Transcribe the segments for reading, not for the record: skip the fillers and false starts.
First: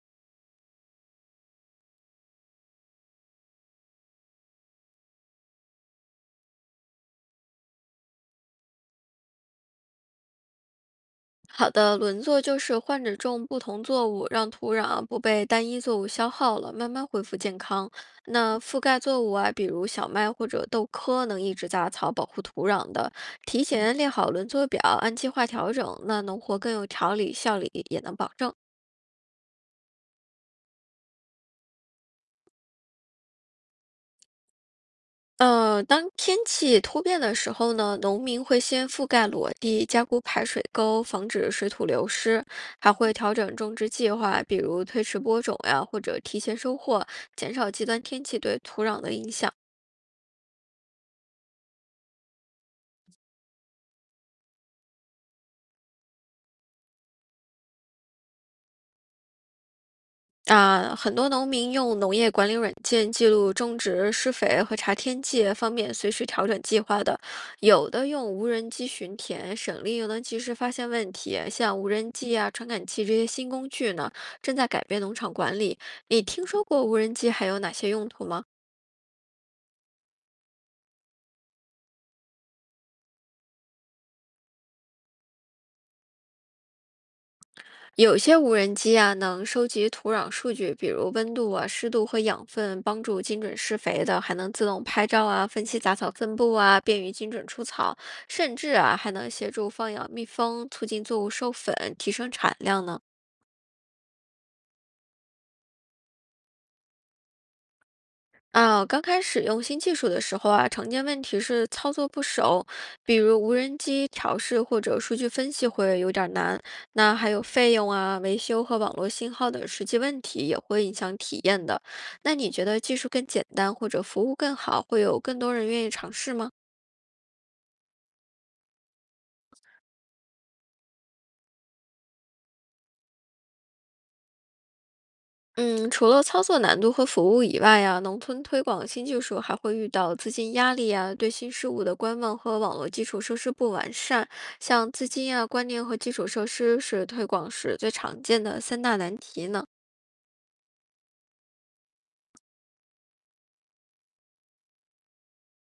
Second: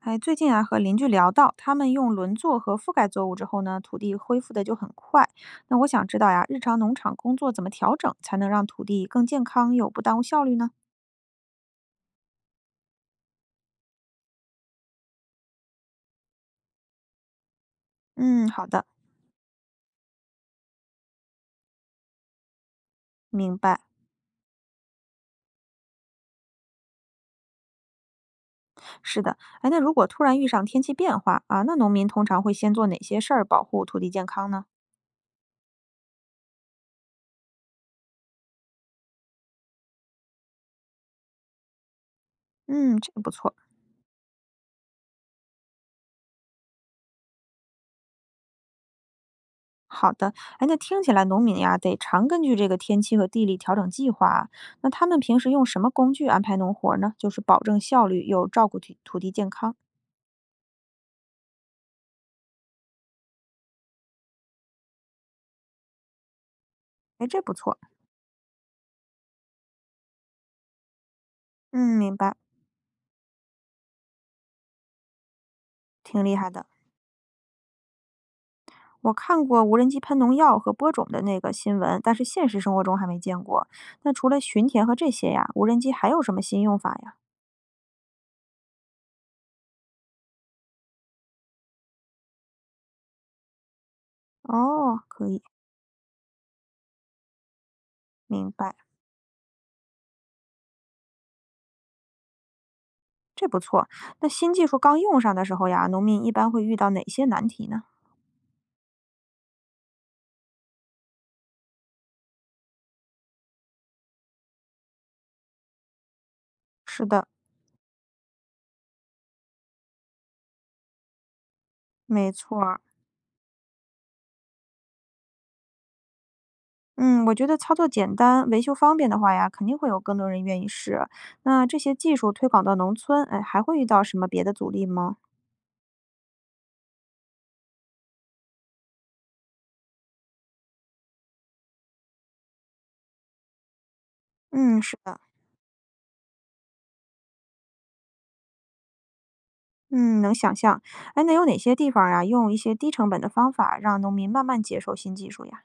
哎，最近啊，和邻居聊到，他们用轮作和覆盖作物之后呢，土地恢复的就很快。那我想知道呀，日常农场工作怎么调整，才能让土地更健康又不耽误效率呢？好的，轮作就是换着种不同作物，让土壤啊不被单一作物消耗了，慢慢恢复健康。嗯，那好覆的，盖作物啊，比如小麦或者豆科，能抑制杂草，保护土壤的。明提白。前列好轮作表，按计划调整，那农活更有条理，效率也能保证。是的，哎，那如果突然遇上天气变化啊，那农民通常会先做哪些事儿保护土地健康呢？当天气突变的时候呢，农民会先覆盖裸地，加固排水沟，防止水土流失，还嗯，这会个不调错。整种植计划，比如推迟播种呀，或者提前收获，减少极端天气对土壤的影响。好的，哎，那听起来农民呀，得常根据这个天气和地理调整计划啊。那他们平时用什么工具安排农活儿呢？就是保证效率又照顾土地健康。啊，很多农民用农业管理软件记录种植、施肥和查天气，方便随时调整计划的。哎，这不错，有的用无人机巡田，省力又能及时发现问题。像无嗯，人明白，机啊、传感器这些新工具呢，正在改变农场管理。你挺厉听害说的。过无人机还有哪些用途吗？我看过无人机喷农药和播种的那个新闻，但是现实生活中还没见过。那除了巡田和这些呀，无人机还有什么新用法呀？有些无人机啊，能收集土壤数据，比如温度啊、湿度和养分，帮助精准施肥的，还能自动哦，拍可照以，啊、分析杂草分布啊，便于精准除草，明甚至白，啊，还能协助放养蜜蜂，促进作物授粉，提升产量呢。这不错。那新技术刚用上的时候呀，农民一般会遇到哪些难题呢？啊，刚开始用新技术的时候啊，常见问题是操作不熟，比如无人机调试或者数据分析会有点儿难。是那的，还有费用啊、维修和网络信号的实际问题也会影响体验的。没那你错觉得儿。技术更简单或者服务更好，会有更多人愿意尝试吗？嗯，我觉得操作简单、维修方便的话呀，肯定会有更多人愿意试。那这些技术推广到农村，哎，还会遇到什么别的阻力吗？嗯，除了操作难度和服务以外呀，农村推广新技术还会遇到资金压力啊、对新事物的观望和网络基础设施不完善，嗯，像是。资的。金啊、观念和基础设施是推广时最常见的三大难题呢。嗯，能想象。哎，那有哪些地方呀？啊，用一些低成本的方法让农民慢慢接受新技术呀？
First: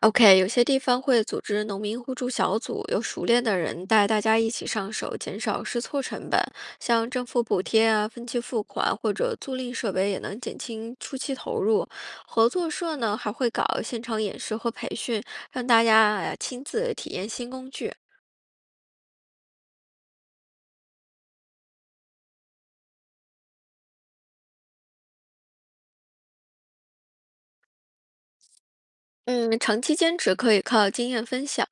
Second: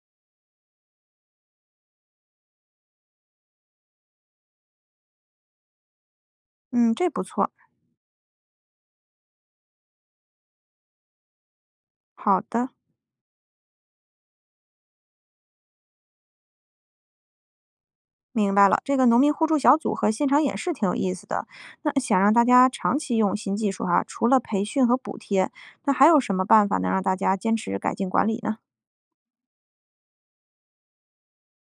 OK，有些地方会组织农民互助小组，由熟练的人带大家一起上手，减少试错成本。嗯，这像不政府错。补贴啊、分期付款或者租赁设备，也能减轻初期投入。好合的，作社呢，还会搞现场演示和培训，让大家呀亲自体验新工具。明白了。这个农民互助小组和现场演示挺有意思的。那想让大家长期用新技术哈、除了培训和补贴，那还有什么办法能让大家坚持改进管理呢？嗯，长期坚持可以靠经验分享，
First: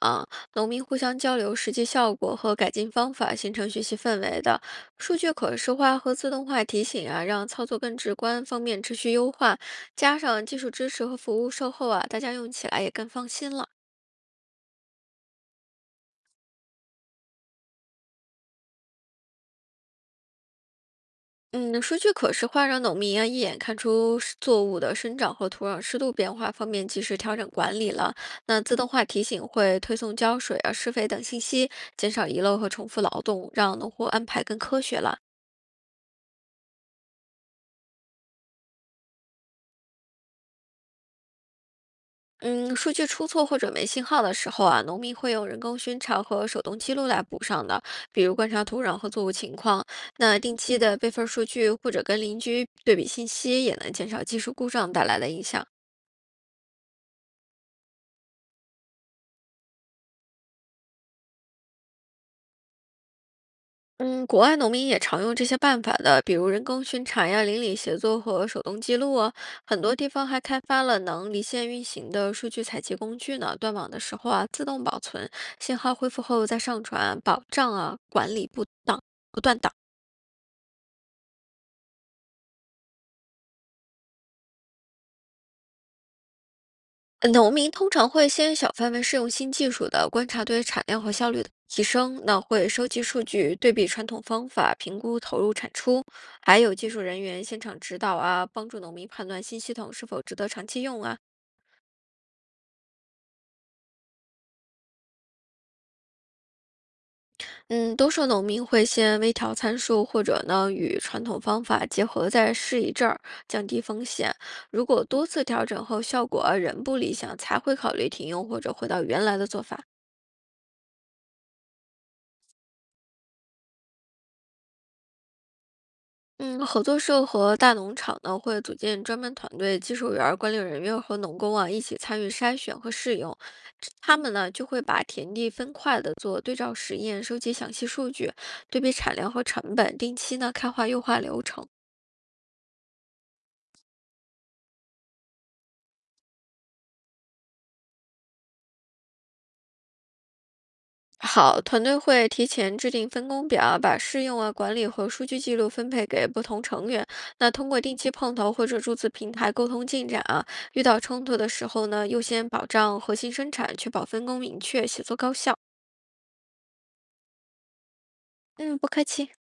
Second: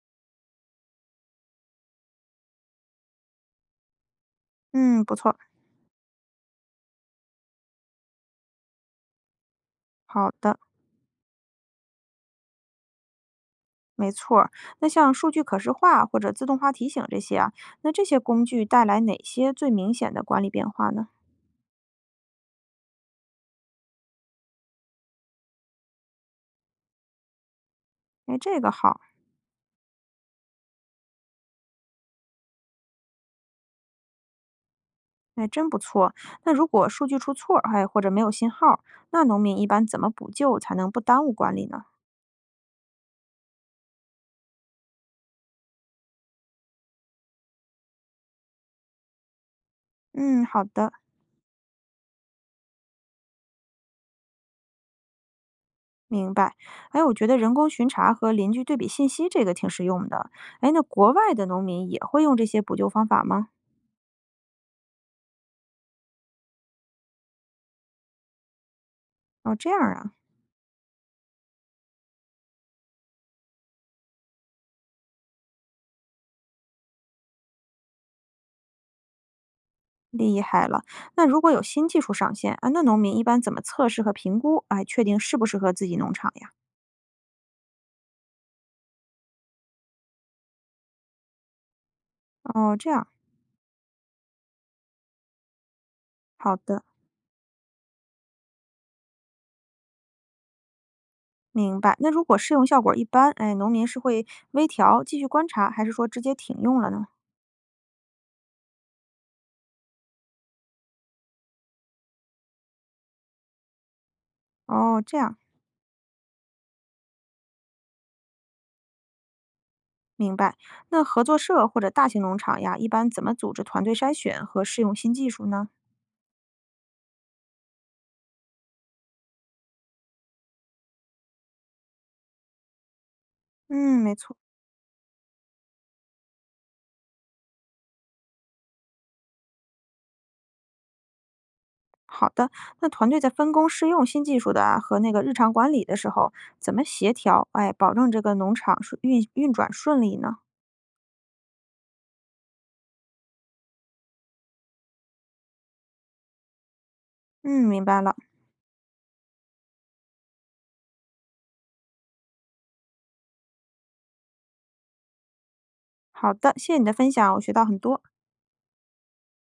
农民互相交流实际效果和改进方法，形成学习氛围的。嗯，不数据错。可视化和自动化提醒啊，让操作更直观，方便持续优化。加好上的，技术支持和服务售后啊，大家用起来也更放心了。没错儿。那像数据可视化或者自动化提醒这些啊，那这些工具带来哪些最明显的管理变化呢？嗯，数据可视化让农民啊一眼看出是作物的生长和土壤湿度变化方面及时调整管理了。哎，这那个自动好。化提醒会推送浇水啊、施肥等信息，减少遗漏和重复劳动，让农户安排更科学了。哎，真不错。那如果数据出错儿，哎，或者没有信号，那农民一般怎么补救才能不耽误管理呢？嗯，数据出错或者没信号的时候啊，农民会用人工巡查和手动记录来补上的，比如观察土壤和作物情况。那嗯，定好期的，的备份数据或者跟邻居对比信息，也能减少技术故障带来的影响。明白。哎，我觉得人工巡查和邻居对比信息这个挺实用的。哎，那国外的农民也会用这些补救方法吗？嗯，国外农民也常用这些办法的，比如人工巡查呀、邻里协作和手动记录啊。哦，这样很多地啊，方还开发了能离线运行的数据采集工具呢，断网的时候啊，自动保存，信号恢复后再上传，保障啊管理不当不断档。厉害了。那如果有新技术上线啊，那农民一般怎么测试和评估？哎，确定适不适合自己农场呀？农民通常会先小范围试用新技术的，观察对产量和效率的提升，那会哦，收这集样，数据，对比传统方法，评估投入产出，好还有的。技术人员现场指导啊，帮助农民判断新系统是否值得长期用啊。明白。那如果试用效果一般，哎，农民是会微调、继续观察，还是说直接停用了呢？嗯，多数农民会先微调参数，或者呢与传统方法结合再试一阵儿，降低风险。如哦，果这多样，次调整后效果仍不理想，才会考虑停用或者回到原来的做法。明白。那合作社或者大型农场呀，一般怎么组织团队筛选和试用新技术呢？嗯，合作社和大农场呢会组建专门团队，技术员儿、管理人员和农工啊一起参与筛选和试用。这嗯，没他们错。呢就会把田地分块的做对照实验，收集详细数据，对比产量和成本，定期呢开化优化流程。好的，那团队在分工试用新技术的啊和那个日常管理的时候，怎么协调？哎，保证这个农场运转顺利呢？好，团队会提前制定分工表，把试用啊、管理和数据记录分配给不同成员。那嗯，通过明定白期了。碰头或者数字平台沟通进展啊，遇到冲突的时候呢，优先保障核心生产，确保分工明确，协作高效。好的，谢谢你的分享，我学到很多。嗯，不客气。